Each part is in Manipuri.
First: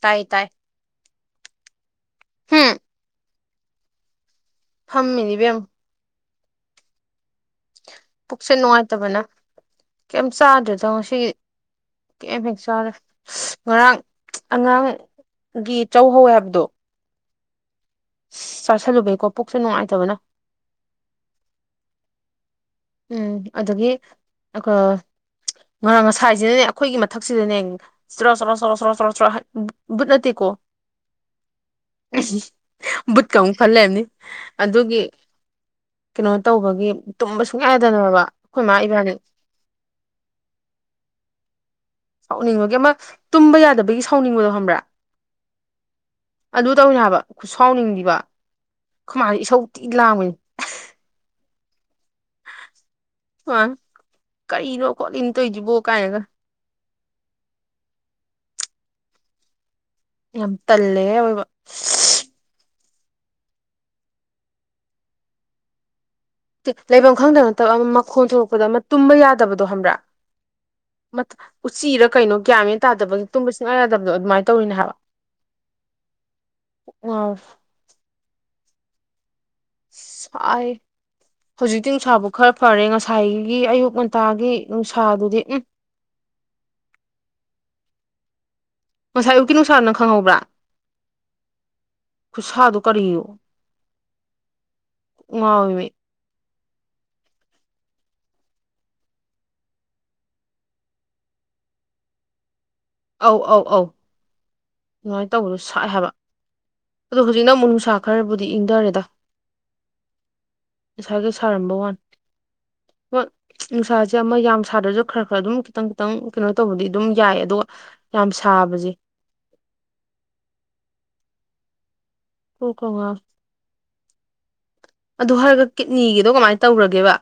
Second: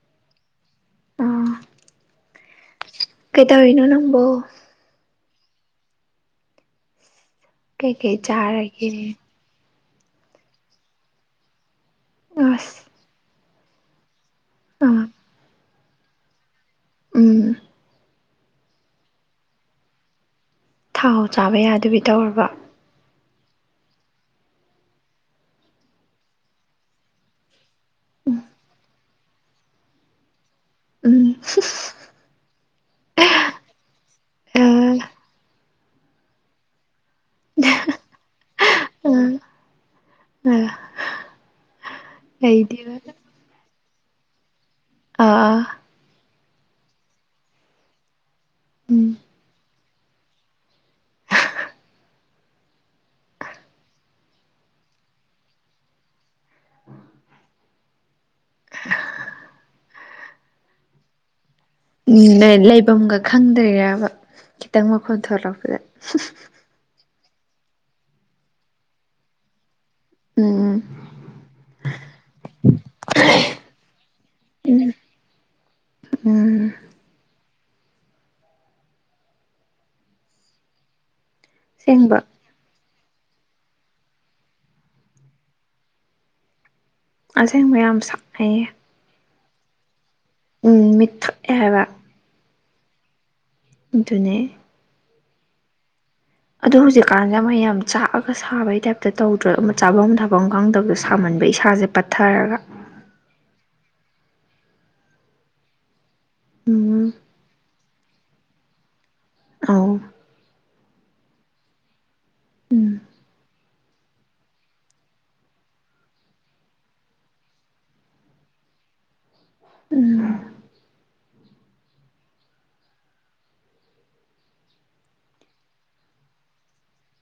ꯇꯥꯏ ꯇꯥꯏ ꯑꯥ ꯍꯨꯝ ꯀꯩꯇꯧꯔꯤꯅꯣ ꯅꯪꯕꯣ ꯐꯝꯃꯤꯅꯤꯕ ꯌꯥꯝ ꯀꯩꯀꯩ ꯄꯨꯛꯁꯦ ꯆꯥꯔꯒꯦ ꯅꯨꯡꯉꯥꯏꯇꯕꯅ ꯀꯩꯝ ꯆꯥꯗ꯭ꯔꯦꯗ ꯉ ꯁꯤ ꯀꯩꯝ ꯍꯦꯛ ꯑꯁ ꯆꯥꯔꯦ ꯉꯔꯥꯡ ꯑꯥ ꯑꯉꯥꯡꯒꯤ ꯆꯍꯧ ꯍꯥꯏꯕꯗꯣ ꯎꯝ ꯑ ꯆꯥꯥꯁꯜꯂꯨꯕꯩꯀꯣ ꯄꯨꯣꯛꯁꯦ ꯅꯨꯡꯉꯥꯏꯇꯕꯅ ꯊꯥꯎ ꯍꯥꯎ ꯆꯥꯕ ꯌꯥꯗꯕꯤ ꯇꯧꯔꯕ ꯎꯝ ꯑꯗꯨꯗꯒꯤ ꯉꯔꯥꯡ ꯉꯁꯥꯏꯁꯤꯅꯅꯦ ꯑꯩꯈꯣꯏꯒꯤ ꯃꯊꯛꯁꯤꯗꯅꯦ ꯁ꯭ꯔꯣ ꯎꯝ ꯁ꯭ꯔꯣ ꯁ꯭ꯔꯣ ꯁꯔꯣ ꯁꯔꯣ ꯍꯛ ꯚꯨꯠ ꯅꯠꯇꯦ ꯀꯣ꯫ ꯎꯝ [unintelligible] ꯕꯨꯠꯀ ꯑꯃꯨꯛ ꯐꯜ ꯂꯩꯝꯅꯤ ꯑꯗꯨꯒꯤ ꯀꯩꯅꯣ ꯇꯧꯕꯒꯤ ꯇꯨꯝꯕ ꯁꯨꯡꯌꯥ ꯌꯥꯗꯅꯕ ꯑꯩꯈꯣꯏ ꯃꯥ ꯏꯕꯥꯅꯤ ꯎꯝ ꯁꯥꯎꯅꯤꯡꯕꯒꯤ ꯑꯃ ꯇꯨꯝꯕ ꯌꯥꯗꯕꯒꯤ ꯁꯥꯎꯅꯤꯡꯕꯗꯣ ꯈꯪꯕ꯭ꯔꯥ ꯑꯥ ꯑꯥ ꯑꯗꯨ ꯇꯧꯅꯤ ꯍꯥꯏꯕ ꯈꯨꯠꯁꯥꯎꯅꯤꯡꯗꯤꯕ ꯎꯝ ꯑꯩꯈꯣꯏꯃꯥꯁꯦ ꯏꯁꯧ ꯇꯤ ꯂꯥꯡꯕꯅꯤ ꯑ ꯀꯔꯤꯅꯣ ꯈꯣꯠꯂꯤꯅ ꯇꯣꯏꯁꯤꯕꯣ ꯀꯥꯏꯅꯒ ꯌꯥꯝ ꯇꯜꯂꯦ ꯑꯣꯏꯕ ꯎ ꯂꯩꯐꯝꯒ ꯈꯪꯗ꯭ꯔ ꯌꯥꯕ ꯈꯤꯇꯪ ꯃꯈꯣꯟ ꯊꯣꯛꯂꯛꯄꯗ ꯂꯩꯐꯝ ꯈꯪꯗ ꯅꯠꯇꯕ ꯑꯃ ꯃꯈꯣꯡ ꯊꯣꯛꯂꯛꯄꯗ ꯑꯃ ꯇꯨꯝꯕ ꯌꯥꯗꯕꯗꯣ ꯍꯪꯕ꯭ꯔꯥ ꯎꯝ ꯎꯆꯤꯔ ꯀꯩꯅꯣ ꯀꯌꯥꯃꯦꯟ ꯇꯥꯗꯕꯒꯤ ꯇꯨꯝꯕ ꯁꯤꯡꯉ ꯌꯥꯗꯕꯗꯣ ꯑꯗꯨꯃꯥꯏꯅ ꯇꯧꯔꯤꯅꯦ ꯎꯝ ꯍꯥꯏꯕ [inaudible] ꯎꯝ ꯑ [unintelligible] ꯁꯥꯏ ꯍꯧꯖꯤꯛꯇꯤ ꯑꯁꯦꯡꯕ ꯅꯨꯡꯁꯥꯕꯨ ꯈꯔ ꯐꯔꯦ ꯉꯁꯥꯏꯒꯤ ꯑꯌꯨꯛ ꯉꯟꯇꯥꯒꯤ ꯅꯨꯡꯁꯥꯗꯨꯗꯤ ꯎꯝ ꯑꯁꯦꯡꯕ ꯌꯥꯝ ꯁꯥꯎꯅꯤꯡꯉꯦ ꯉꯁꯥꯏ ꯑꯌꯨꯛꯀꯤ ꯅꯨꯡꯁꯥ ꯅꯪ ꯈꯪꯍꯧꯕ꯭ꯔꯥ ꯎꯝ ꯃꯤꯠꯊꯣꯛꯑꯦ ꯍꯥꯏꯕ ꯈꯨꯁꯥꯗꯣ ꯀꯔꯤꯅꯣ ꯑꯗꯨꯅꯦ ꯉꯥꯎꯋꯦꯕ ꯑꯗꯣ ꯍꯧꯖꯤꯛꯀꯥꯟꯗ ꯃꯌꯥꯝ ꯆꯥꯛꯑꯒ ꯁꯥꯕꯒꯤ ꯇꯥꯏꯞꯇ ꯇꯧꯗ꯭ꯔꯣ ꯆꯥꯐꯝ ꯊꯛꯐꯝ ꯈꯪꯗꯕꯗ ꯁꯥꯃꯟꯕ ꯏꯁꯥꯁꯦ ꯄꯠꯊꯔꯒ ꯑꯧ ꯑꯧ ꯑꯧ ꯑꯗꯨꯃꯥꯏꯅ ꯇꯧꯕꯗꯣ ꯁꯥꯏꯦ ꯍꯥꯏꯕ ꯎꯝ ꯑꯗꯣ ꯍꯧꯖꯤꯛꯅ ꯑꯃꯨꯛ ꯅꯨꯡꯁꯥ ꯈꯔꯕꯨꯗꯤ ꯏꯪꯊꯔꯦꯗ ꯎꯝ ꯉꯁꯥꯏ ꯁꯥꯔꯝꯕ ꯋꯥꯅꯦ ꯎꯝ ꯍꯣꯏ ꯅꯨꯡꯁꯥꯁꯦ ꯑꯃ ꯌꯥꯝ ꯁꯥꯗ꯭ꯔꯁꯨ ꯈꯔ ꯈꯔ ꯑꯗꯨꯝ ꯈꯤꯇꯪ ꯈꯤꯇꯪ ꯀꯩꯅꯣ ꯇꯧꯕꯗꯤ ꯑꯗꯨꯝ ꯌꯥꯏ ꯑꯗꯨꯒ ꯌꯥꯝ ꯁꯥꯕꯁꯦ ꯎꯝ ꯀꯣꯛꯀ ꯉꯥꯎꯋꯦ ꯑꯗꯨ ꯍꯥꯏꯔꯒ ꯀꯤꯠꯅꯤꯒꯤꯗꯣ ꯀꯃꯥꯏꯅ ꯇꯧꯒꯔꯒꯦꯕ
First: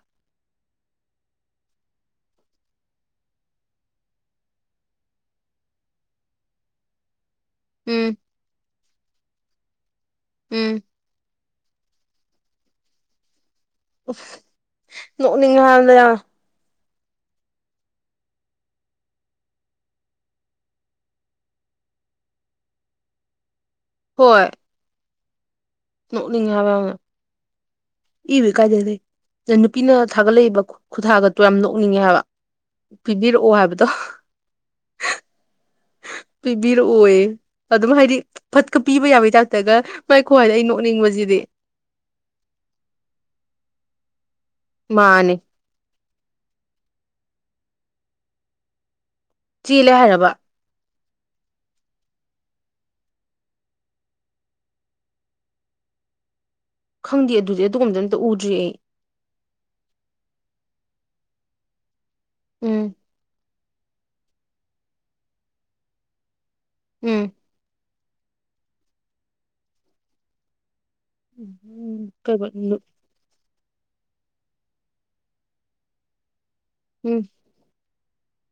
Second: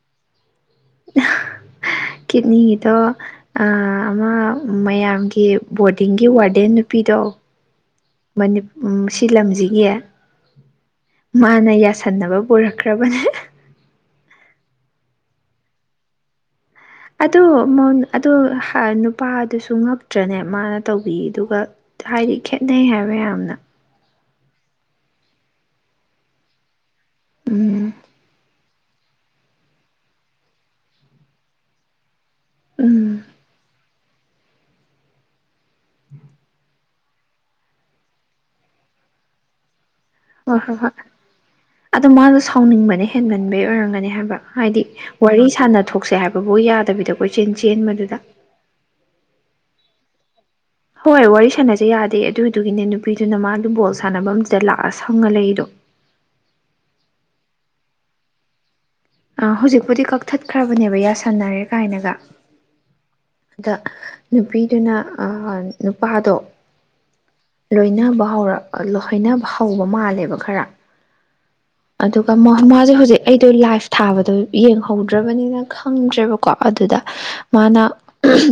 ꯀꯤꯠꯅꯤꯒꯤꯗꯣ ꯑꯥ ꯑꯃ ꯃꯌꯥꯝꯒꯤ ꯕꯣꯔꯗꯤꯡꯒꯤ ꯋꯥꯔꯗꯦꯟ ꯅꯨꯄꯤꯗꯣ ꯎꯝ ꯁꯤ ꯂꯝꯁꯤꯒꯤ ꯎꯝ ꯃꯥꯅ ꯌꯥꯁꯟꯅꯕ ꯄꯨꯔꯛꯈ꯭ꯔꯕꯅꯦ ꯅꯣꯛꯅꯤꯡꯉꯦ ꯍꯥꯕꯅꯤꯗ ꯌꯥꯝꯅ ꯑꯗꯨ ꯑꯗꯨ ꯅꯨꯄꯥꯗꯨꯁꯨ ꯉꯛꯇ꯭ꯔꯅꯦ ꯃꯥꯅ ꯇꯧꯕꯤꯔꯤꯗꯨꯒ ꯍꯥꯏꯗꯤ ꯈꯦꯠꯅꯩ ꯍꯥꯏꯕ ꯌꯥꯝꯅ ꯍꯣꯏ ꯅꯣꯛꯅꯤꯡꯉꯦ ꯍꯥꯏꯕ ꯌꯥꯝꯅ ꯎꯝ ꯄꯤꯗ꯭ꯔ ꯀꯥꯏꯗꯗꯦ ꯅꯨꯄꯤꯅ ꯊꯥꯒꯠꯂꯛꯏꯕ ꯈꯨꯊꯥꯒꯠꯇꯣ ꯌꯥꯝ ꯅꯣꯛꯅꯤꯡꯉꯦ ꯍꯥꯏꯕ ꯎꯝ ꯄꯤꯕꯤꯔꯛꯑꯣ ꯍꯥꯏꯕꯗꯣ ꯄꯤꯕꯤꯔꯛꯑꯣꯌꯦ ꯑꯗꯨꯝ ꯍꯥꯏꯗꯤ ꯐꯠꯀ ꯄꯤꯕ ꯌꯥꯕꯩ ꯇꯥꯏꯞꯇꯒ ꯃꯥꯏ ꯈꯨꯍꯥꯏꯗꯣ ꯍꯣꯏ ꯑꯩ ꯍꯣꯏ ꯍꯣꯏ ꯅꯣꯛꯅꯤꯡꯕꯁꯤꯗꯤ ꯑꯗꯣ ꯃꯥꯗꯣ ꯁꯥꯎꯅꯤꯡꯕꯅ ꯍꯦꯟꯃꯟꯕꯅ ꯑꯣꯏꯔꯝꯒꯅꯧ ꯍꯥꯏꯕ ꯍꯥꯏꯗꯤ ꯃꯥꯅꯦ ꯋꯥꯔꯤ ꯁꯥꯟꯅ ꯊꯣꯛꯁꯦ ꯍꯥꯏꯕ ꯑꯕꯕꯨ ꯌꯥꯗꯕꯤꯗꯣ ꯀꯣꯏꯆꯦꯟ ꯆꯦꯟꯕꯗꯨꯗ ꯆꯦꯜꯂꯦ ꯍꯥꯏꯔꯕ ꯍꯣꯏ ꯋꯥꯔꯤ ꯁꯥꯟꯅꯖꯩ ꯌꯥꯗꯦ ꯑꯗꯨꯗꯨꯒꯤꯅꯦ ꯅꯨꯄꯤꯗꯨꯅ ꯃꯥ ꯑꯗꯨ ꯕꯣꯜ ꯁꯥꯟꯅꯕ ꯑꯗꯨꯗ ꯂꯥꯛꯑ ꯁꯪꯉ ꯂꯩꯗꯣ ꯈꯪꯗꯦ ꯑꯗꯨꯗꯤ ꯑꯗꯣꯝꯗꯅꯝꯇ ꯎꯗ꯭ꯔꯤ ꯑꯩ ꯍꯧꯖꯤꯛꯄꯨꯗꯤ ꯀꯛꯊꯠꯈ꯭ꯔꯕꯅꯦꯕ ꯌꯥꯁꯟꯅꯔꯦ ꯀꯥꯏꯅꯒ ꯎꯝ ꯑꯗ ꯅꯨꯄꯤꯗꯨꯅ ꯅꯨꯄꯥꯗꯣ ꯎꯝ ꯂꯣꯏꯅꯕ ꯍꯧꯔ ꯍꯣꯏꯅꯕ ꯍꯧꯕ ꯃꯥꯜꯂꯦꯕ ꯈꯔ ꯎꯝ ꯑꯗꯨꯒ ꯀ ꯀꯩꯕ ꯃꯍ ꯅꯨ ꯃꯖꯦ ꯍꯧꯖꯤꯛ ꯑꯩꯗꯣ ꯂꯥꯏꯐ ꯊꯥꯕꯗꯣ ꯌꯦꯡꯍꯧꯗ꯭ꯔꯕꯅꯤꯅ ꯈꯪꯗ꯭ꯔꯦꯕꯀꯣ ꯑꯗꯨꯗ ꯎꯝ ꯃꯥꯅ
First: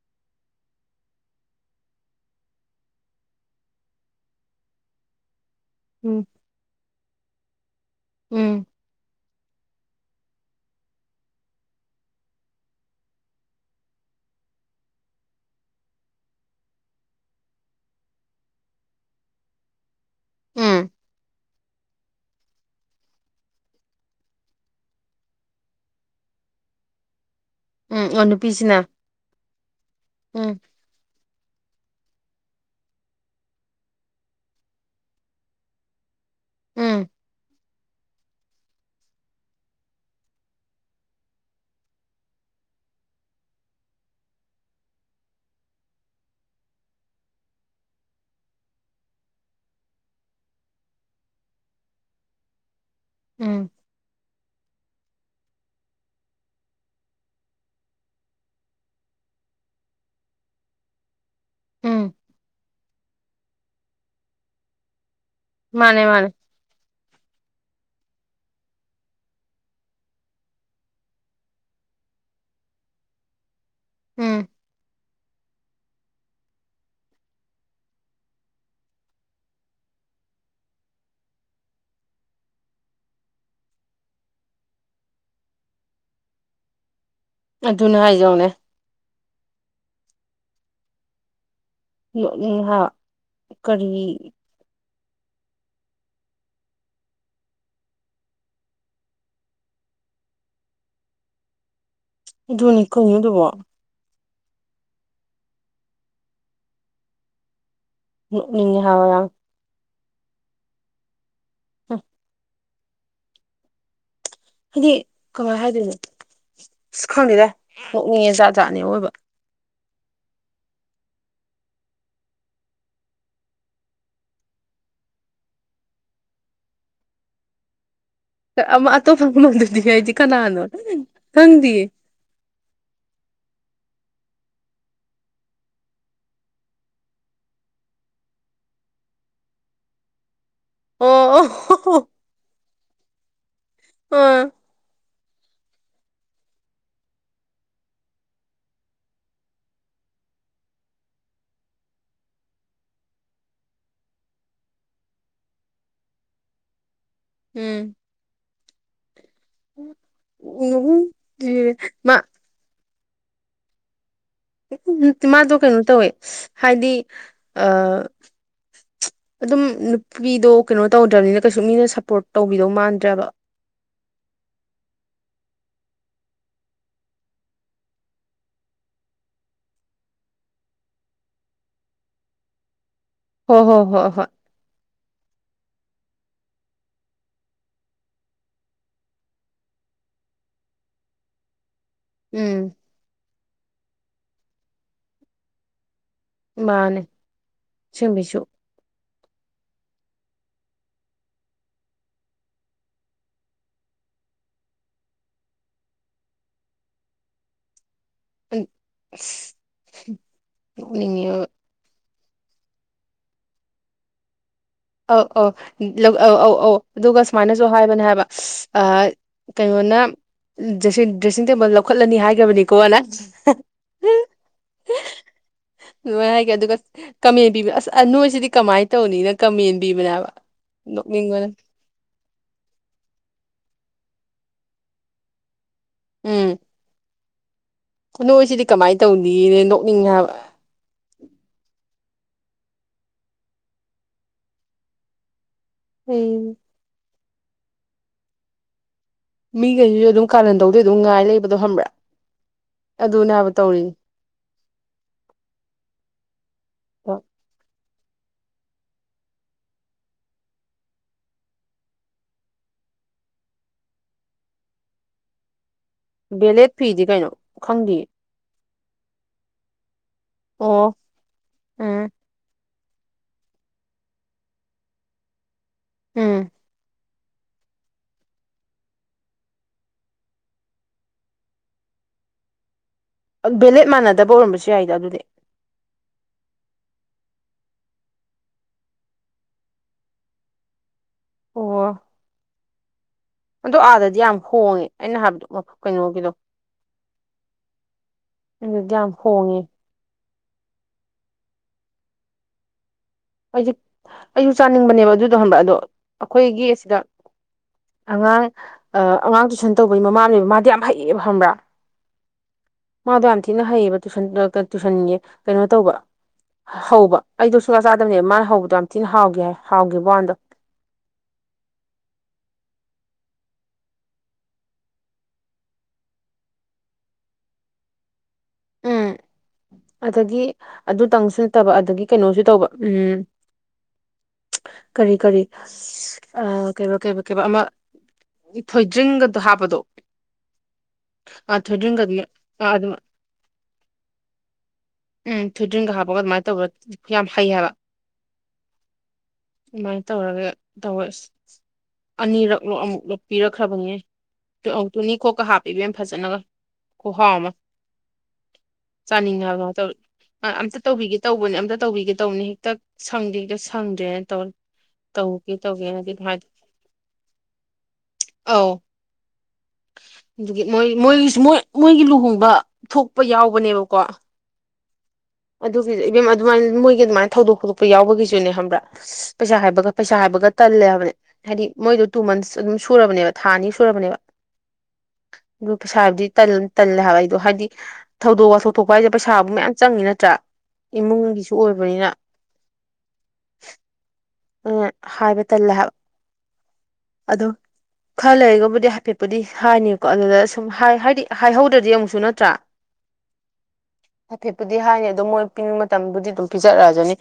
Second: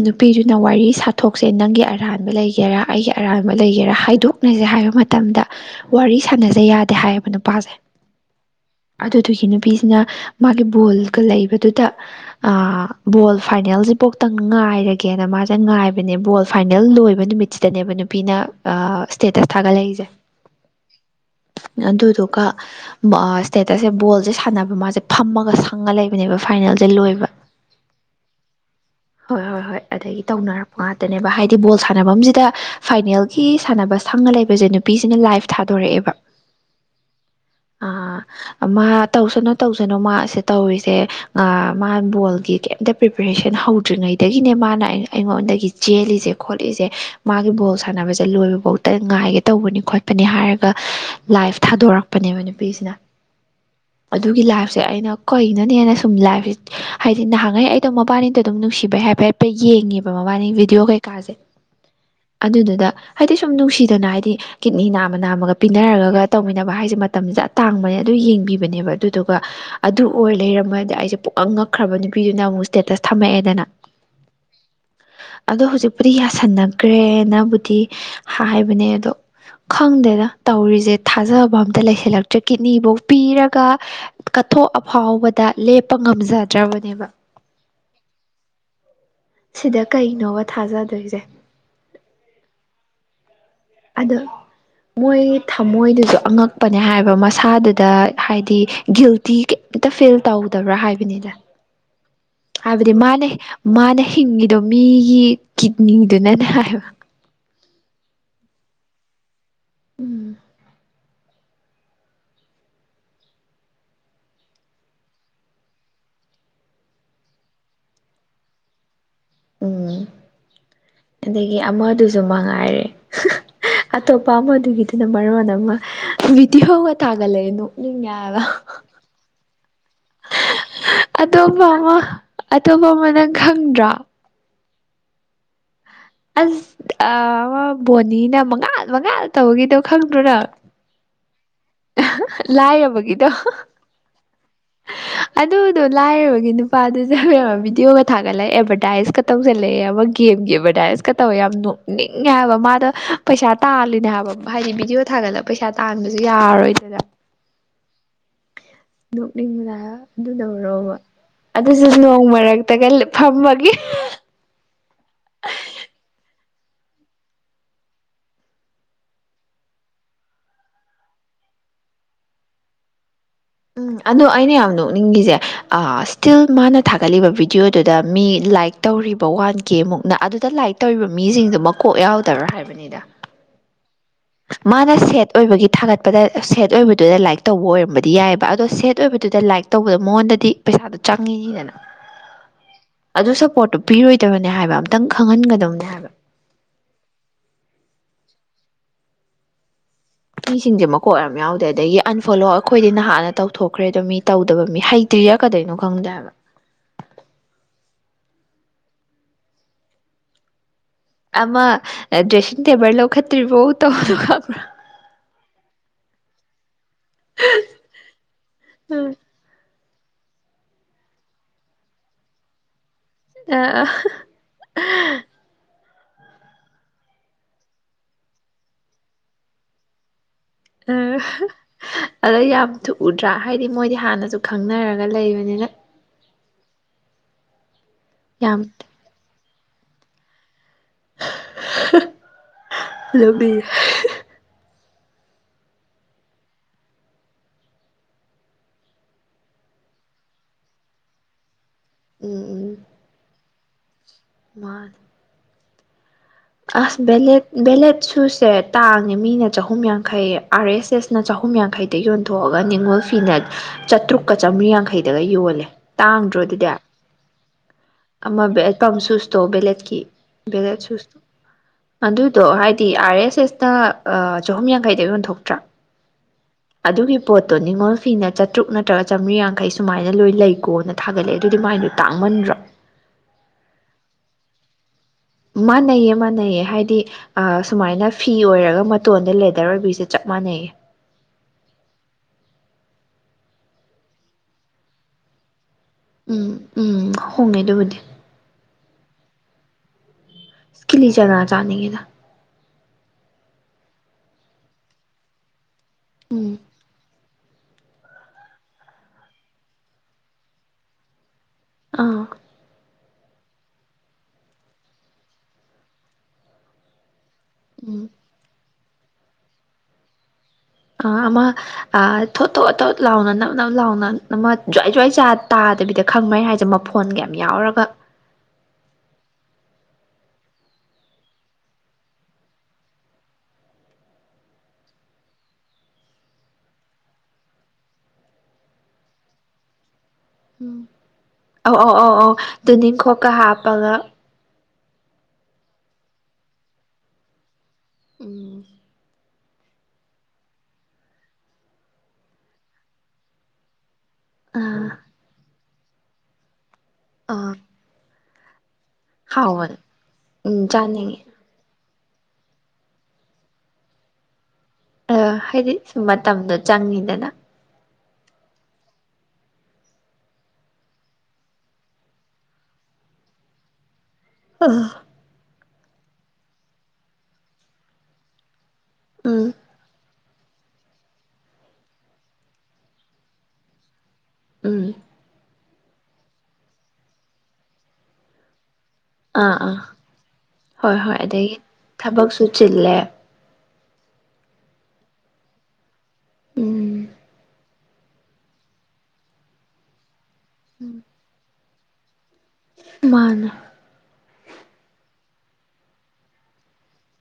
ꯅꯨꯄꯤꯗꯨꯅ ꯋꯥꯔꯤ ꯁꯥꯗꯣꯛꯁꯦ ꯅꯪꯒꯤ ꯑꯔꯥꯟꯕ ꯂꯩꯒꯦꯔꯥ ꯑꯩꯒꯤ ꯑꯔꯥꯟꯕ ꯂꯩꯒꯦꯔꯥ ꯍꯥꯏꯗꯨ ꯄꯛꯅꯖꯦ ꯍꯥꯏꯕ ꯃꯇꯝꯗ ꯋꯥꯔꯤ ꯎꯝ ꯁꯥꯟꯅꯖ ꯌꯥꯗꯦ ꯍꯥꯏꯌꯦꯕ ꯅꯨꯄꯥꯁꯦ ꯎꯝ ꯑꯗꯨꯗꯨꯒꯤ ꯅꯨꯄꯤꯁꯤꯅ ꯃꯥꯒꯤ ꯕꯣꯜꯒ ꯂꯩꯕꯗꯨꯗ ꯑꯥ ꯕꯣꯜ ꯐꯥꯏꯅꯦꯜꯁꯦ ꯄꯨꯡꯇꯥ ꯉꯥꯏꯔꯒꯦꯅ ꯃꯥꯁꯦ ꯉꯥꯏꯕꯅꯦ ꯕꯣꯜ ꯐꯥꯏꯅꯦꯜ ꯂꯣꯏꯕ ꯅꯨꯃꯤꯠꯁꯤꯗꯅꯦꯕ ꯅꯨꯄꯤꯅ ꯑꯥ ꯁ꯭ꯇꯦꯇꯁ ꯊꯥꯒꯠꯂꯛꯏꯁꯦ ꯎꯝ ꯑꯗꯨꯗꯨꯒ ꯁꯇꯦꯠ ꯁꯦ ꯕꯣꯜꯁꯦ ꯁꯥꯟꯅꯕ ꯃꯥꯁꯦ ꯐꯝꯃꯒ ꯁꯪꯉ ꯂꯩꯕꯅꯦꯕ ꯐꯥꯏꯅꯦꯜꯁꯦ ꯂꯣꯏꯕ ꯎꯝ ꯑꯣ ꯅꯨꯄꯤꯁꯤꯅ ꯍꯣꯏ ꯍꯣꯏ ꯍꯣꯏ ꯑꯗꯒꯤ ꯎꯝ ꯇꯧꯅꯔꯛꯄ ꯉꯥꯛꯇꯅꯦꯕ ꯍꯥꯏꯗꯤ ꯕꯣꯜ ꯁꯥꯟꯅꯐꯝꯁꯤꯗ ꯐꯥꯏꯅꯦꯜꯒꯤ ꯁꯥꯟꯅꯕ ꯁꯪꯉ ꯂꯩꯕꯁꯦ ꯅꯨꯄꯤꯁꯤꯅ ꯂꯥꯏꯐ ꯊꯥꯗꯣꯔꯛꯑꯦꯕ ꯎꯝ ꯑꯥ ꯃꯥ ꯇꯧꯁꯅꯨ ꯇꯧꯁꯅꯨ ꯃꯥꯁꯦ ꯇꯧꯔꯤꯁꯦ ꯃꯥ ꯕꯣꯜꯒꯤ ꯀꯩꯝꯇ ꯄ꯭ꯔꯤꯄꯦꯔꯦꯁꯟ ꯍꯧ ꯍꯧꯇ꯭ꯔꯤꯉꯩꯗꯒꯤꯅꯦ ꯃꯥꯅ ꯑꯩꯉꯣꯟꯗꯒꯤ ꯆꯦꯜꯂꯤꯁꯦ ꯈꯣꯠꯂꯤꯁꯦ ꯃꯥꯒꯤ ꯕꯣꯜ ꯁꯥꯟꯅꯕꯁꯦ ꯂꯣꯏꯕꯐꯧ ꯉꯥꯏꯒꯦ ꯇꯧꯕꯅꯤ ꯈꯣꯠꯄꯅꯤ ꯍꯥꯏꯔꯒ ꯂꯥꯏꯐ ꯊꯥꯗꯣꯔꯛꯄꯅꯦꯕ ꯅꯨꯄꯤꯁꯤꯅ ꯎꯝ ꯑꯗꯨꯒꯤ ꯂꯥꯏꯐꯁꯦ ꯑꯩꯅ ꯀꯏꯅꯅꯦꯅ ꯁꯨꯝ ꯂꯥꯏꯐꯁꯦ ꯍꯥꯏꯗꯤ ꯅꯍꯥꯟꯉꯩ ꯑꯩꯗꯣ ꯃꯕꯥꯅꯤꯗꯧ ꯑꯗꯨꯝ ꯅꯨꯡꯁꯤꯕꯩ ꯍꯥꯏꯐꯦꯠ ꯍꯥꯏꯐꯦ ꯌꯦꯡꯉꯦꯕ ꯃꯕꯥꯅꯤ ꯚꯤꯗꯤꯑꯣ ꯀꯩꯀꯥꯁꯦ ꯎꯝ ꯑꯗꯨꯗꯨꯗ ꯍꯥꯏꯗꯤ ꯁꯨꯝ ꯅꯨꯡꯁꯤꯗꯅ ꯍꯥꯏꯗꯤ ꯀꯤꯠꯅꯤ ꯅꯥꯝꯃ ꯅꯥꯝꯃꯒ ꯃꯥꯅꯦ ꯄꯤꯅꯔꯒ ꯃꯥꯅꯦ ꯇꯧꯃꯤꯟꯅ ꯇꯅꯕ ꯍꯥꯏꯁꯦ ꯃꯇꯝꯁꯤꯗ ꯑꯇꯥꯡꯕꯅꯦ ꯑꯗꯨ ꯌꯦꯡꯕꯤꯕꯅꯦꯕ ꯑꯗꯨꯗꯨꯒ ꯑꯗꯨ ꯑꯣꯏ ꯂꯩꯔꯝꯃꯗꯤ ꯑꯩꯁꯦ ꯄꯨꯀꯪ ꯉꯛꯈ꯭ꯔꯕ ꯅꯨꯄꯤꯗꯨꯅ ꯑꯃꯨꯛ ꯏꯁꯇꯦꯇꯁ ꯊꯝꯃꯛꯑꯦꯗꯅ ꯎꯝ ꯑꯗꯣ ꯍꯧꯖꯤꯛꯄꯨꯗꯤ ꯌꯥꯁꯟꯅꯈ꯭ꯔꯦꯅꯕꯨꯗꯤ ꯍꯥꯏꯕꯅꯦ ꯑꯗꯣ ꯈꯪꯗꯦꯅ ꯇꯧꯔꯤꯁꯦ ꯊꯥꯖꯕ ꯑꯝꯇ ꯂꯩꯁꯤꯜꯂꯛꯇ꯭ꯔꯦ ꯀꯤꯠꯅꯤꯐꯧ ꯄꯤꯔꯒ ꯀꯠꯊꯣꯛꯑꯐꯥꯎꯕꯗ ꯂꯦꯞꯄ ꯉꯝꯖꯗ꯭ꯔꯕꯅꯦꯕ ꯑꯗꯨ ꯑꯗꯨꯅ ꯍꯥꯏꯖꯧꯅꯦ ꯁꯤꯗ ꯀꯩꯅꯣꯕ ꯊꯥꯖꯗꯣꯏꯁꯦ ꯎꯝ ꯍꯥ ꯑꯗ ꯃꯣꯏ ꯊꯃꯣꯏꯗꯨꯁꯨ ꯑꯉꯛꯄꯅꯦ ꯍꯥꯏꯕ ꯃꯁꯥꯗꯨꯗ ꯍꯥꯏꯗꯤ ꯒꯤꯜꯇꯤ ꯑꯦꯇ ꯐꯤꯜ ꯇꯧꯗꯕ꯭ꯔꯥ ꯍꯥꯏꯕꯅꯤꯗ [inaudible] ꯍꯥꯏꯕꯗꯤ ꯀꯩꯅꯣ ꯃꯥꯅ ꯑꯗꯨꯕꯣ ꯃꯥꯅ ꯍꯤꯡꯉꯤꯗꯣ ꯃꯤꯒꯤ ꯀꯤꯠꯅꯤꯗꯨꯅꯅꯦ ꯍꯥꯏꯕ ꯎꯅꯤꯡꯍ ꯎꯝ ꯑ ꯍꯥꯏꯗꯤ ꯀꯃꯥꯏꯅ ꯍꯥꯏꯗꯣꯏꯅꯣ ꯑ ꯈꯪꯗꯦꯗ ꯅꯣꯛꯅꯤꯡꯉꯦ ꯖꯥꯠ ꯖꯥꯠꯅꯦ ꯑꯣꯏꯕ ꯎꯝ [inaudible] ꯑꯗꯒꯤ ꯑꯃꯗꯨꯁꯨ ꯃꯉꯥꯏꯔꯦ ꯑꯇꯣꯞꯄ ꯑꯃꯗꯨꯒꯤꯗꯨꯅ ꯃꯔꯣꯟ ꯑꯃ ꯚꯗꯤꯑꯣꯒ ꯊꯥꯒꯠꯂꯛꯑꯦ ꯅꯣꯛꯅꯤꯡꯉꯕ ꯑꯇꯣꯞꯄ ꯑꯃꯜꯗꯗꯤ ꯍꯥꯏꯗꯤ ꯀꯅꯥꯅꯣ ꯑꯇꯣꯞꯄ ꯈꯪꯗꯤꯌꯦ ꯑꯃ ꯑꯇꯣꯞꯄ ꯑꯃ ꯅꯪ ꯈꯪꯗ꯭ꯔꯣ ꯑꯁ ꯕꯣꯅꯤꯅ ꯃꯉꯥꯜ ꯃꯉꯥꯜ ꯇꯧꯕꯒꯤꯗꯣ ꯈꯪꯗ꯭ꯔꯣ ꯅꯪ [unintelligible] ꯂꯑꯕꯒꯤꯗ ꯑꯥ ꯑꯗꯨꯗꯣ ꯂꯥꯏꯔꯕꯒꯤ ꯅꯨꯄꯥꯗꯨ ꯆꯪꯕ ꯚꯗꯤꯑꯣꯒ ꯊꯥꯒꯠꯂꯒ ꯑꯦꯗꯚꯔꯇꯥꯏꯁ ꯇꯧꯁꯤꯜꯂꯛꯑꯦ ꯑꯃ ꯒꯦꯝꯒꯤ ꯑꯦꯗꯚꯔꯗꯥꯏꯁꯀ ꯇꯧꯋꯦ ꯌꯥꯝ ꯅꯣꯛꯅꯤꯡꯉꯦ ꯍꯥꯏꯕ ꯃꯥꯗ ꯄꯩꯁꯥ ꯇꯥꯜꯂꯤꯅꯦ ꯍꯥꯏꯕ ꯑꯃ ꯍꯥꯏꯗꯤ ꯕꯤꯗꯤꯑꯣ ꯊꯥꯒꯠꯂꯒ ꯄꯩꯁꯥ ꯇꯥꯟꯕꯁꯨ ꯌꯥꯔꯣꯏꯗꯅ ꯎꯝ ꯅꯣꯛꯅꯤꯡꯕꯗ ꯑꯗꯨꯗꯧꯔꯣꯕ ꯎꯝ ꯁꯤꯔꯦ ꯑꯗꯨꯁꯨ ꯃꯥ ꯅꯣꯡ ꯃꯔꯛꯇꯒ ꯐꯝꯃꯒꯤ ꯃꯥꯗꯣ ꯀꯩꯅꯣ ꯇꯧꯋꯦ ꯍꯥꯏꯗꯤ ꯑ ꯑꯗꯨꯝ ꯅꯨꯄꯤꯗꯣ ꯀꯩꯅꯣ ꯇꯧꯗ꯭ꯔꯕꯅꯤꯅ ꯀꯩꯁꯨ ꯃꯤꯅ ꯁꯞꯄꯣꯔꯠ ꯇꯧꯕꯤꯗꯧ ꯃꯥꯟꯗ꯭ꯔꯕ ꯑꯗꯣ ꯑꯩꯅ ꯌꯥꯝ ꯅꯣꯛꯅꯤꯡꯉꯤꯁꯦ ꯁ꯭ꯇꯤꯜ ꯃꯥꯅ ꯊꯥꯒꯠꯂꯤꯕ ꯕꯤꯗꯤꯑꯣꯗꯨꯗ ꯃꯤ ꯂꯥꯏꯛ ꯇꯧꯔꯤꯕ ꯋꯥꯟ ꯀꯦ ꯃꯨꯛꯅ ꯑꯗꯨꯗ ꯂꯥꯏꯔꯤꯛ ꯇꯧꯔꯤꯕ ꯃꯤꯁꯤꯡꯗꯨ ꯃꯀꯣꯛ ꯌꯥꯎꯗꯕ꯭ꯔꯥ ꯍꯥꯏꯕꯅꯤꯗ ꯍꯣ ꯍꯣ ꯍꯣ ꯍꯣꯏ ꯃꯥꯅ ꯁꯦꯠ ꯑꯣꯏꯕꯒꯤ ꯊꯥꯒꯠꯄꯗ ꯁꯦꯠ ꯑꯣꯏꯕꯗꯨꯗ ꯂꯥꯏꯛ ꯇꯧꯕ ꯑꯣꯏꯔꯝꯕꯗꯤ ꯌꯥꯏꯑꯕ ꯑꯗꯣ ꯁꯦꯠ ꯑꯣꯏꯕꯗꯨꯗ ꯂꯥꯏꯛ ꯇꯧꯕꯗ ꯃꯉꯣꯟꯗꯗꯤ ꯄꯩꯁꯥꯗꯣ ꯆꯪꯉꯤꯅꯤꯗꯅ ꯎꯝ ꯑꯗꯨ ꯁꯞꯄꯣꯔꯠꯇꯨ ꯄꯤꯔꯣꯏꯗꯕꯅꯦ ꯍꯥꯏꯕ ꯑꯝꯇꯪ ꯈꯪꯍꯟꯒꯗꯕꯅꯦ ꯍꯥꯏꯕ ꯃꯥꯅꯦ ꯆꯪꯕꯤꯁꯨ ꯃꯤꯁꯤꯡꯁꯦ ꯃꯀꯣꯛꯔꯝ ꯌꯥꯎꯗꯦ ꯑꯗꯒꯤ ꯑꯟꯐꯣꯂꯣ ꯑꯩꯈꯣꯏꯗꯤ ꯅꯍꯥꯟꯅ ꯇꯧꯊꯣꯛꯈ꯭ꯔꯦꯗꯣ ꯃꯤ ꯇꯧꯗꯕ ꯃꯤ ꯍꯩ ꯇꯔꯤꯌꯥ ꯀꯗꯩꯅꯣ ꯈꯪꯗꯦꯕ ꯎ ꯑꯃ ꯗ꯭ꯔꯦꯁꯤꯡ ꯇꯦꯕꯜ ꯂꯧꯈꯠꯇ꯭ꯔꯤꯕ ꯇꯧꯗꯣ ꯈꯕ꯭ꯔꯥ ꯑꯥꯎ ꯑ ꯑ ꯑꯧ ꯑꯧ ꯑꯗꯨꯒ ꯁꯨꯃꯥꯏꯅꯁꯨ ꯍꯥꯏꯕꯅꯦ ꯍꯥꯏꯕ ꯀꯩꯅꯣꯅ ꯗ꯭ꯔꯦꯁꯤꯡ ꯇꯦꯕꯜ ꯂꯧꯈꯠꯂꯅꯤ ꯍꯥꯏꯈ꯭ꯔꯕꯅꯤꯀꯣ ꯑꯅ ꯑ ꯑꯗꯨꯃꯥꯏꯅ ꯍꯥꯏꯒꯦ ꯑꯗꯨꯒ ꯀꯃꯦꯟ ꯄꯤꯕꯤ ꯑꯁ ꯅꯣꯏꯁꯤꯗꯤ ꯀꯃꯥꯏꯅ ꯇꯧꯅꯤꯅ ꯀꯃꯗꯤ ꯃꯅꯕ ꯑ ꯑꯗꯣ ꯌꯥꯝ ꯊꯨꯎꯗ꯭ꯔꯥ ꯍꯥꯏꯗꯤ ꯃꯣꯏꯗꯤ ꯍꯥꯟꯅꯁꯨ ꯈꯪꯅꯔꯒ ꯂꯩꯕꯅꯤꯅ ꯎꯝ ꯌꯥꯝ ꯅꯣꯏꯁꯤꯗꯤ ꯀꯃꯥꯏꯅ ꯇꯧꯅꯤꯅꯦ ꯅꯣꯛꯅꯤꯡ ꯍꯥꯏꯕ ꯍꯂꯕꯤ ꯍ ꯃꯤꯈꯩꯁꯤꯁꯨ ꯑꯗꯨꯝ ꯀꯥꯅꯟ ꯇꯧꯗꯤ ꯑꯗꯨꯝ ꯉꯥꯏ ꯂꯩꯕꯗꯣ ꯍꯕ꯭ꯔꯥ ꯎꯝ ꯑꯗꯨꯅꯦ ꯍꯥꯏꯕ ꯇꯧꯔꯤ ꯃꯥꯜ ꯑꯁ ꯚꯦꯂꯦꯠ ꯚꯦꯂꯦꯠ ꯁꯨꯁꯦ ꯇꯥꯡꯉꯦ ꯃꯤꯅ ꯆꯍꯨꯝ ꯌꯥꯡꯈꯩ ꯑꯥꯔ ꯑꯦꯁ ꯑꯦꯁ ꯅ ꯆꯍꯨꯝ ꯌꯥꯡꯈꯩꯗ ꯌꯣꯟꯊꯣꯛꯑꯒ ꯅꯤꯉꯣꯜ ꯐꯤꯅ ꯆꯥꯇ꯭ꯔꯨꯛꯀ ꯆꯥꯝꯔꯤ ꯌꯥꯡꯈꯩꯗꯒ ꯌꯣꯜꯂꯦ ꯇꯥꯡꯗ꯭ꯔꯣ ꯑꯗꯨꯗꯤ ꯕꯦꯂꯦ ꯐꯤꯗꯤ ꯀꯩꯅꯣ ꯈꯪꯗꯦ ꯑꯃ ꯇꯝ ꯁꯨꯁꯊꯣ ꯕꯂꯦꯠꯀꯤ ꯚꯦꯂꯦꯠ ꯁꯨꯁ ꯎ ꯑꯗꯨꯗꯣ ꯍꯥꯏꯗꯤ ꯑꯥꯔ ꯑꯦꯁ ꯑꯦꯁꯅ ꯆꯍꯨꯝ ꯌꯥꯡꯈꯩꯗꯒꯤ ꯑꯣꯟꯊꯣꯛꯇ꯭ꯔꯥ ꯎꯝ ꯑꯗꯨꯒꯤ ꯄꯣꯠꯇꯣ ꯅꯤꯉꯣꯜ ꯐꯤꯅ ꯆꯥꯇ꯭ꯔꯨꯛ ꯅꯠꯇ꯭ꯔꯒ ꯆꯥꯝꯔꯤ ꯌꯥꯡꯈꯩ ꯁꯨꯃꯥꯏꯅ ꯂꯣꯏ ꯂꯩꯀꯣꯅ ꯊꯥꯒꯠꯂꯛꯑꯦ ꯑꯗꯨꯗꯤ ꯃꯥꯏꯗꯣ ꯇꯥꯡꯃꯟꯗ꯭ꯔꯣ ꯕꯦꯂꯦꯠ ꯃꯥꯟꯅꯗꯕ ꯑꯣꯏꯔꯝꯕꯁꯨ ꯌꯥꯏꯗ ꯑꯗꯨꯗꯤ ꯃꯥꯟꯅꯩꯌꯦ ꯃꯥꯟꯅꯩꯌꯦ ꯍꯥꯏꯗꯤ ꯑ ꯁꯨꯃꯥꯏꯅ ꯐꯤ ꯑꯣꯏꯔꯒ ꯃꯇꯣꯟꯗ ꯂꯦꯗꯔ ꯑꯣꯏꯕꯁꯦ ꯆꯞ ꯃꯥꯟꯅꯩꯌꯦ ꯑꯣ ꯑꯗꯣ ꯑꯥꯗꯗꯤ ꯌꯥꯝ ꯍꯣꯡꯉꯦ ꯑꯩꯅ ꯍꯥꯏꯕꯗꯣ ꯃꯐꯝ ꯎꯝ ꯎꯝ ꯍꯣꯡꯉꯦ ꯑꯗꯨꯕꯨꯗꯤ ꯑꯗꯨꯗꯤ ꯌꯥꯝ ꯍꯣꯡꯉꯦ ꯀꯤꯂꯤ ꯆꯅꯥ ꯆꯥꯅꯤꯡꯉꯤꯗ ꯑꯩꯁꯨ ꯑꯩꯁꯨ ꯆꯥꯅꯤꯡꯕꯅꯦꯕ ꯑꯗꯨ ꯇꯧ ꯍꯟꯕ ꯑꯗꯣ ꯎꯝ ꯑꯩꯈꯣꯏꯒꯤ ꯑꯁꯤꯗ ꯑꯉꯥꯡ ꯑꯉꯥꯡ ꯇꯨꯏꯁꯟ ꯇꯧꯕꯒꯤ ꯃꯃꯥꯅꯦꯕ ꯃꯥꯗꯤ ꯌꯥꯝ ꯍꯩꯌꯦꯕ ꯐꯪꯕ꯭ꯔꯥ ꯑꯥ ꯃꯥꯗꯣ ꯌꯥꯝ ꯊꯤꯅ ꯍꯩꯌꯦꯕ ꯇꯨꯁꯟ ꯇꯨꯋꯏꯁꯟꯒꯤ ꯀꯩꯅꯣ ꯇꯧꯕ ꯍꯧꯕ ꯑꯩꯗꯣ ꯁꯨꯡꯆ ꯎꯝ ꯆꯥꯗꯕꯅꯦ ꯃꯥꯅ ꯍꯧꯕꯗꯣ ꯌꯥꯝ ꯊꯤꯅ ꯍꯥꯎꯈꯤꯦ ꯍꯥꯏ ꯍꯥꯎꯈꯤꯕꯕ ꯋꯥꯟꯗꯣ ꯑꯥ ꯑꯃ ꯊꯣ ꯊꯣꯑ ꯊ ꯂꯥꯎꯅ ꯅꯞ ꯅꯞ ꯂꯥꯎꯅ ꯅ ꯖ꯭ꯋꯥꯏ ꯖ꯭ꯋꯥꯏ ꯆꯥ ꯇꯥꯗꯕꯤꯗ ꯈꯪꯕꯩ ꯍꯥꯏꯁꯦ ꯃꯐꯣꯟꯒ ꯌꯥꯝ ꯌꯥꯎꯔꯒ ꯎꯝ ꯑꯗꯒꯤ ꯑꯗꯨꯇꯪꯁꯨ ꯅꯠꯇꯕ ꯑꯗꯒꯤ ꯀꯩꯅꯣꯁꯨ ꯇꯧꯕ ꯎꯝ ꯀꯔꯤ ꯀꯔꯤ ꯑꯁ ꯑ ꯀꯩꯕ ꯀꯩꯕ ꯀꯩꯕ ꯑꯃ ꯊꯣꯏꯗ꯭ꯔꯤꯡꯒꯗꯣ ꯍꯥꯞꯄꯗꯣ ꯎꯝ ꯑ ꯑꯧ ꯑꯧ ꯊꯣꯏꯗ꯭ꯔꯤꯡꯒꯗꯤ ꯑꯧ ꯑꯧ ꯑ ꯑꯗꯨꯝ ꯇꯨꯅꯤꯈꯣꯛꯀ ꯍꯥꯞꯄꯒ ꯎꯝ ꯊꫭꯏꯗ꯭ꯔꯤꯡꯒ ꯍꯥꯞꯄꯒ ꯑꯗꯨꯃꯥꯏꯅ ꯇꯧꯕ ꯌꯥꯝ ꯍꯩ ꯍꯥꯏꯕ ꯎꯝ ꯑꯗꯨꯃꯥꯏ ꯇꯧꯔꯒ ꯇꯧꯋꯦ ꯑꯁ ꯑꯅꯤꯔꯛꯂꯣ ꯑꯃꯨꯛ ꯂꯣ ꯄꯤꯔꯛꯈ꯭ꯔꯕꯅꯦ ꯑꯧ ꯑꯥ ꯇꯨꯅꯤꯡꯈꯣꯛꯀ ꯍꯥꯞꯄꯤ ꯏꯕꯦꯝꯃ ꯐꯖꯅꯒ ꯈꯨꯍꯥꯎ ꯑꯃ ꯑꯥ ꯆꯥꯅꯤꯡꯉꯕ ꯍꯥꯎꯕꯅꯦ ꯇꯧꯔꯤ ꯎꯝ ꯑꯝꯇ ꯆꯥꯅꯤꯡꯉꯤ ꯇꯧꯕꯤꯒꯦ ꯇꯧꯕꯅꯤ ꯑꯝꯇ ꯇꯧꯕꯤꯒꯦ ꯇꯧꯕ ꯍꯦꯛ ꯇꯛ ꯁꯪꯗꯤꯒ ꯁꯪꯗ꯭ꯔꯦꯅ ꯇꯧꯔ ꯑꯥ ꯇꯧꯒꯦ ꯍꯥꯏꯗꯤ ꯁꯨꯝ ꯇꯧꯒꯦꯅꯗꯤ ꯍꯥꯏ ꯃꯇꯝꯗꯣ ꯆꯪꯉꯤꯗꯅ ꯑꯧ ꯑꯗꯨꯒꯤ ꯃꯣꯏ ꯃꯣꯏꯒꯤꯁꯨ ꯃꯣꯏ ꯃꯣꯏꯒꯤ ꯂꯨꯍꯣꯡꯕ ꯊꯣꯛꯄ ꯌꯥꯎꯕꯅꯦꯕꯀꯣ ꯑ ꯑꯗꯨꯒꯤꯁꯨ ꯏꯕꯦꯝ ꯑꯗꯨꯃꯥꯏꯅ ꯃꯣꯏꯒꯤ ꯑꯗꯨꯃꯥꯏꯅ ꯊꯧꯗꯣꯛ ꯊꫭꯛꯂꯛꯄ ꯌꯥꯎꯕꯒꯤꯁꯨꯅꯦ ꯈꯪꯕ꯭ꯔꯥ ꯎꯝ ꯄꯩꯁꯥ ꯍꯥꯏꯕꯒ ꯄꯩꯁꯥ ꯍꯥꯏꯕꯒ ꯇꯜꯂꯦ ꯍꯥꯏꯕꯅꯦ ꯍꯥꯏꯗꯤ ꯃꯣꯏꯗꯣ ꯇꯨ ꯃꯟꯁ ꯑꯗꯨꯝ ꯁꯨꯔꯕꯅꯦꯕ ꯊꯥ ꯑꯅꯤ ꯁꯨꯔꯕꯅꯦꯕ ꯎꯝ ꯑꯗꯨ ꯄꯩꯁꯥꯕꯨꯗꯤ ꯇꯜꯂꯦ ꯍꯥꯏꯕ ꯑꯩꯗꯣ ꯍꯥꯏꯗꯤ ꯊꯧꯗꯣꯛ ꯋꯥꯊꯣꯛ ꯊꯣꯛꯄ ꯍꯥꯏꯁꯦ ꯄꯩꯁꯥꯕꯨ ꯑꯥ ꯃꯌꯥꯝ ꯑꯥ ꯆꯪꯉꯤꯅ ꯇꯔ ꯍꯣꯏ ꯍꯣꯏ ꯏꯃꯨꯡꯒꯤꯁꯨ ꯑꯗꯒꯤ ꯑꯣꯏꯕꯅꯤꯅ ꯊꯕꯛꯁꯨ ꯆꯤꯜꯂꯦ ꯑ ꯍꯥꯏꯕ ꯇꯜꯂꯦ ꯍꯥꯏꯕ ꯎꯝ ꯑꯗꯣ ꯈꯔ ꯂꯩꯒꯕꯨꯗꯤ ꯍꯥꯏꯐꯦꯠꯄꯨꯗꯤ ꯍꯥꯏꯅꯤꯀꯣ ꯑꯗꯨꯗ ꯁꯨꯝ ꯍꯥꯏꯗꯤ ꯍꯥꯏꯍꯧꯗ꯭ꯔꯗꯤ ꯑꯃꯨꯛꯁꯨ ꯅꯠꯇ꯭ꯔꯥ ꯃꯥꯅꯦ ꯍꯥꯏꯐꯦꯠꯄꯨꯗꯤ ꯍꯥꯏꯅꯤ ꯑꯗꯨꯝ ꯃꯣꯏ ꯄꯤꯅꯤꯡ ꯃꯇꯝꯕꯨꯗꯤ ꯑꯗꯨꯝ ꯄꯤꯖꯔꯛꯑꯖꯅꯤ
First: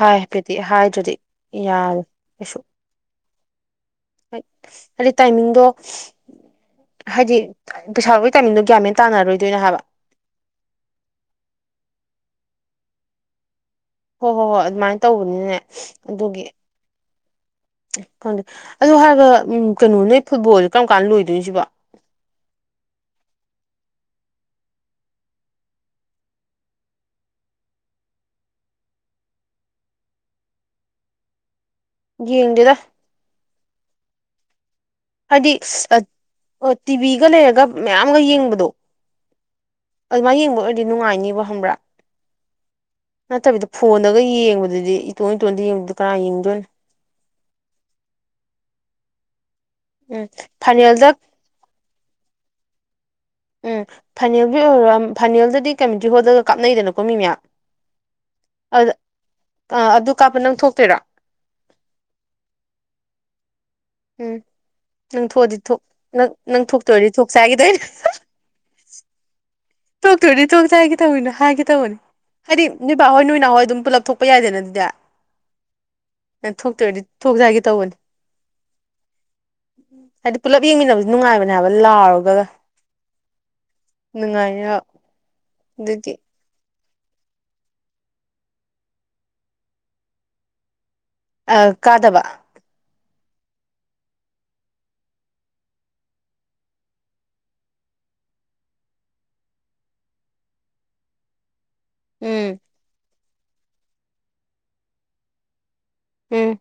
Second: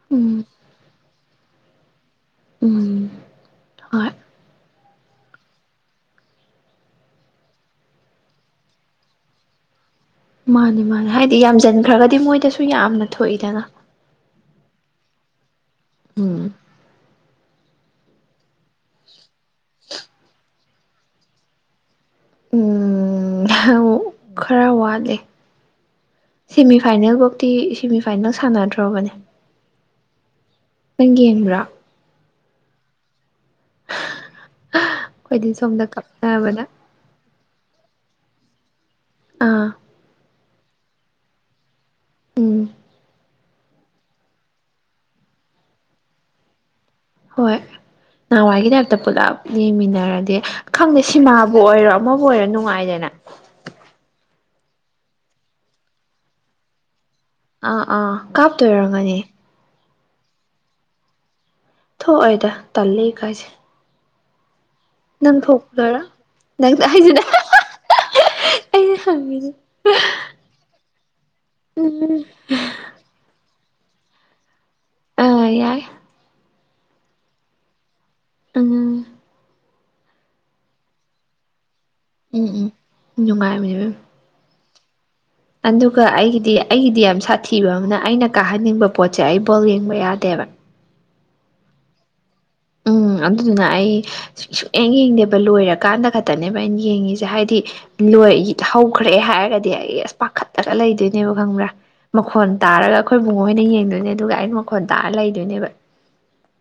ꯍꯥꯏ ꯎꯝ ꯍꯥꯏꯐꯦꯠꯇꯤ ꯍꯥꯏꯗ꯭ꯔꯗꯤ ꯌꯥꯔꫭꯏ ꯀꯩꯁꯨ ꯎꯝ ꯍꯣꯏ ꯍꫭꯏ ꯑꯗꯤ ꯇꯥꯏꯃꯤꯡꯗꯣ ꯍꯥꯏꯗꯤ ꯄꯩꯁꯥ ꯂꯧꯕꯩ ꯇꯥꯏꯃꯤꯡꯗꯣ ꯒꯌꯥꯟꯃꯦꯟ ꯇꯥꯟꯅꯔꯣꯏꯗꯣꯏꯅꯦ ꯍꯥꯏꯕ ꯃꯥꯅꯤ ꯃꯥꯅꯤ ꯍꯥꯏꯗꯤ ꯌꯥꯝꯖꯟꯈ꯭ꯔꯒꯗꯤ ꯃꯣꯏꯗꯁꯨ ꯌꯥꯝꯅ ꯊꯣꯛꯏꯗꯅ ꯍꯣꯏ ꯍꯣꯏ ꯍꯣꯏ ꯑꯗꯨꯃꯥꯏ ꯇꯧꯕꯅꯤꯅꯦ ꯑꯗꯨꯒꯤ ꯎꯝ ꯈꯪꯗꯦ ꯑꯗꯨ ꯍꯥꯏꯔꯒ ꯀꯩꯅꯣ ꯅꯣꯏ ꯐꯨꯠꯕꯣꯜꯁꯦ ꯀꯔꯝ ꯀꯥꯟꯗ ꯂꯣꯏꯗꯣꯏꯅꫭ ꯁꯤꯕꯣ ꯎꯝ ꯈꯔ ꯋꯥꯠꯂꯤ ꯁꯦꯃꯤꯐꯥꯏꯅꯦꯜ ꯐꯧꯇꯤ ꯁꯦꯃꯤꯐꯥꯏꯅꯦꯜ ꯁꯥꯟꯅꯗ꯭ꯔꫭꯕꯅꯦ ꯅꯪ ꯌꯦꯡꯕꯔꫭ ꯌꯦꯡꯗꯦꯗ ꯍꯥꯏꯗꯤ ꯑꯩꯈꯣꯏꯗꯤ ꯁꯣꯝꯗ ꯀꯞꯅꯕꯅ ꯇꯤꯚꯤꯒ ꯂꯩꯔꯒ ꯃꯌꯥꯝꯒ ꯌꯦꯡꯕꯗꯣ ꯑꯥ ꯃꯥꯏ ꯌꯦꯡꯕ ꯑꯣꯏꯔꯗꯤ ꯅꯨꯡꯉꯥꯏꯅꯤꯕ ꯈꯪꯕ꯭ꯔ ꯎꯝ ꯅꯠꯇꯕꯤꯗ ꯐꯣꯟꯗꯒ ꯌꯦꯡꯕꯗꯨꯗꯤ ꯏꯇꯣꯟ ꯏꯇꯣꯟꯗ ꯌꯦꯡꯕꯗꯨꯗ ꯀꯔꯥ ꯌꯦꯡꯗꯣꯏꯅꯣ ꯍꯣꯏ ꯅꯍꯥꯟꯋꯥꯏꯒꯤ ꯇꯥꯏꯞꯇ ꯄꯨꯂꯞ ꯎꯝ ꯌꯦꯡꯃꯤꯟꯅꯔꯗꯤ ꯈꯪꯗꯦ ꯐꯥꯏꯅꯦꯜꯗ ꯁꯤꯃꯥꯕꯨ ꯑꯣꯏꯔꯣ ꯃꯪ ꯑꯣꯏꯔ ꯅꯨꯡꯉꯥꯏꯗꯅ ꯎꯝ ꯐꯅꯜꯒꯤ ꯑꯣꯏꯔꯣ ꯐꯅꯜꯗꯗꯤ ꯀꯝꯃꯨꯅꯤꯇꯤ ꯍꯣꯜꯗꯒ ꯀꯥꯞꯅꯩꯗꯅꯀꯣ ꯃꯤ ꯃꯌꯥꯝ ꯑꯥ ꯑꯥ ꯀꯥꯞꯇꯣꯏꯔꯝꯒꯅꯤ ꯑ ꯑꯗꯨ ꯀꯥꯞꯄ ꯅꯪ ꯊꯣꯛꯇꯣꯏꯔꯣ ꯊꯣꯛꯑꫭꯏꯗ ꯇꯜꯂꯤ ꯏꯀꯥꯏꯖꯩ ꯎꯝ ꯅꯪ ꯊꯣꯛꯑꯗꯤ ꯊꫭꯛ ꯊꯣꯛꯇꯣꯏꯔꯥ ꯅꯪ ꯅꯪ ꯊꯣꯛꯇꯣꯏꯗꯤ ꯊꯣꯛꯆꯦ ꯍꯥꯏꯒꯦ ꯇꯧꯏꯅꯦ ꯍꯗꯤ [unintelligible] ꯇꯣꯛꯇꯣꯏꯔꯗꯤ ꯇꯣꯡ ꯆ ꯍꯥꯏꯒꯦ ꯇꯧꯤꯅꯣ ꯊꫭꯛꯇꫭꯏꯗꯤ ꯊꫭꯛꯁꯤ ꯍꯥꯏꯒꯦ ꯇꯧꯕꯅꯤ ꯍꯥꯏꯒꯦ ꯇꯧꯕꯅꯤ ꯍꯥꯏꯗꯤ ꯅꫭꯏꯕꯥꯍꯣꯏ ꯅꯣꯏꯅꯥꯎꯍꫭꯏ ꯑꯗꯨꯝ ꯄꯨꯂꯞ ꯊꯣꯛꯄ ꯌꯥꯏꯗꯅ ꯑꯗꯨꯗꯤ ꯌꯥ ꯌꯥꯏ ꯑ ꯊꯣꯛꯇꯣꯏꯔꯗꯤ ꯊꯣꯛꯁꯤ ꯍꯥꯏꯒꯦ ꯇꯧꯕꯅꯤ ꯎꯝ ꯍꯥꯏꯗꯤ ꯄꯨꯂꯞ ꯌꯦꯡꯃꯤꯟꯅꯕꯁꯤ ꯅꯨꯡꯉꯥꯏꯕꯅꯦ ꯍꯥꯏꯕ ꯂꯥꯎꯔꯒ ꯎꯝ ꯎꯝ ꯅꯨꯡꯉꯥꯏꯕꯅꯤ ꯏꯕꯦꯝ ꯅꯨꯡꯉꯥꯏꯌꯞ ꯑꯗꯨꯒ ꯑꯩꯒꯤꯗꯤ ꯑꯩꯒꯤꯗꯤ ꯌꯥꯝ ꯁꯥꯊꯤꯕ ꯑꯃꯅ ꯑꯩꯅ ꯀꯥꯍꯟꯅꯤꯡꯕ ꯄꯣꯠꯁꯦ ꯑꯩ ꯕꯣꯜ ꯌꯦꯡꯕ ꯌꯥꯗꯦꯕ ꯑ ꯀꯥꯗꯕ ꯎꯝ ꯑꯗꯨꯗꯨꯅ ꯑꯩ ꯁꯨꯛꯌꯦꯡ ꯌꯦꯡꯗꯦꯕ ꯂꯣꯏꯔꯀꯥꯟꯗ ꯈꯛꯇꯅꯦꯕ ꯑꯩꯅ ꯌꯦꯡꯉꯤꯁꯦ ꯍꯥꯏꯗꯤ ꯂꯣꯏ ꯍꯧꯈ꯭ꯔꯦ ꯍꯥꯏꯔꯒꯗꯤ ꯑꯩ ꯑꯁ ꯄꯥꯈꯠꯇꯔ ꯂꯩꯗꯣꯏꯅꯦꯕ ꯈꯪꯕ꯭ꯔꯥ ꯃꯈꯣꯟ ꯎꯝ ꯇꯥꯔꯒ ꯑꯩꯈꯣꯏꯕꯨꯡꯉꫭꯍꫭꯏꯅ ꯌꯦꯡꯗꯣꯏꯅꯦ ꯑꯗꯨꯒ ꯑꯩꯅ ꯃꯈꯣꯟꯜ ꯇꯥꯔ ꯂꯩꯗꯣꯏꯅꯦꯕ ꯎꯝ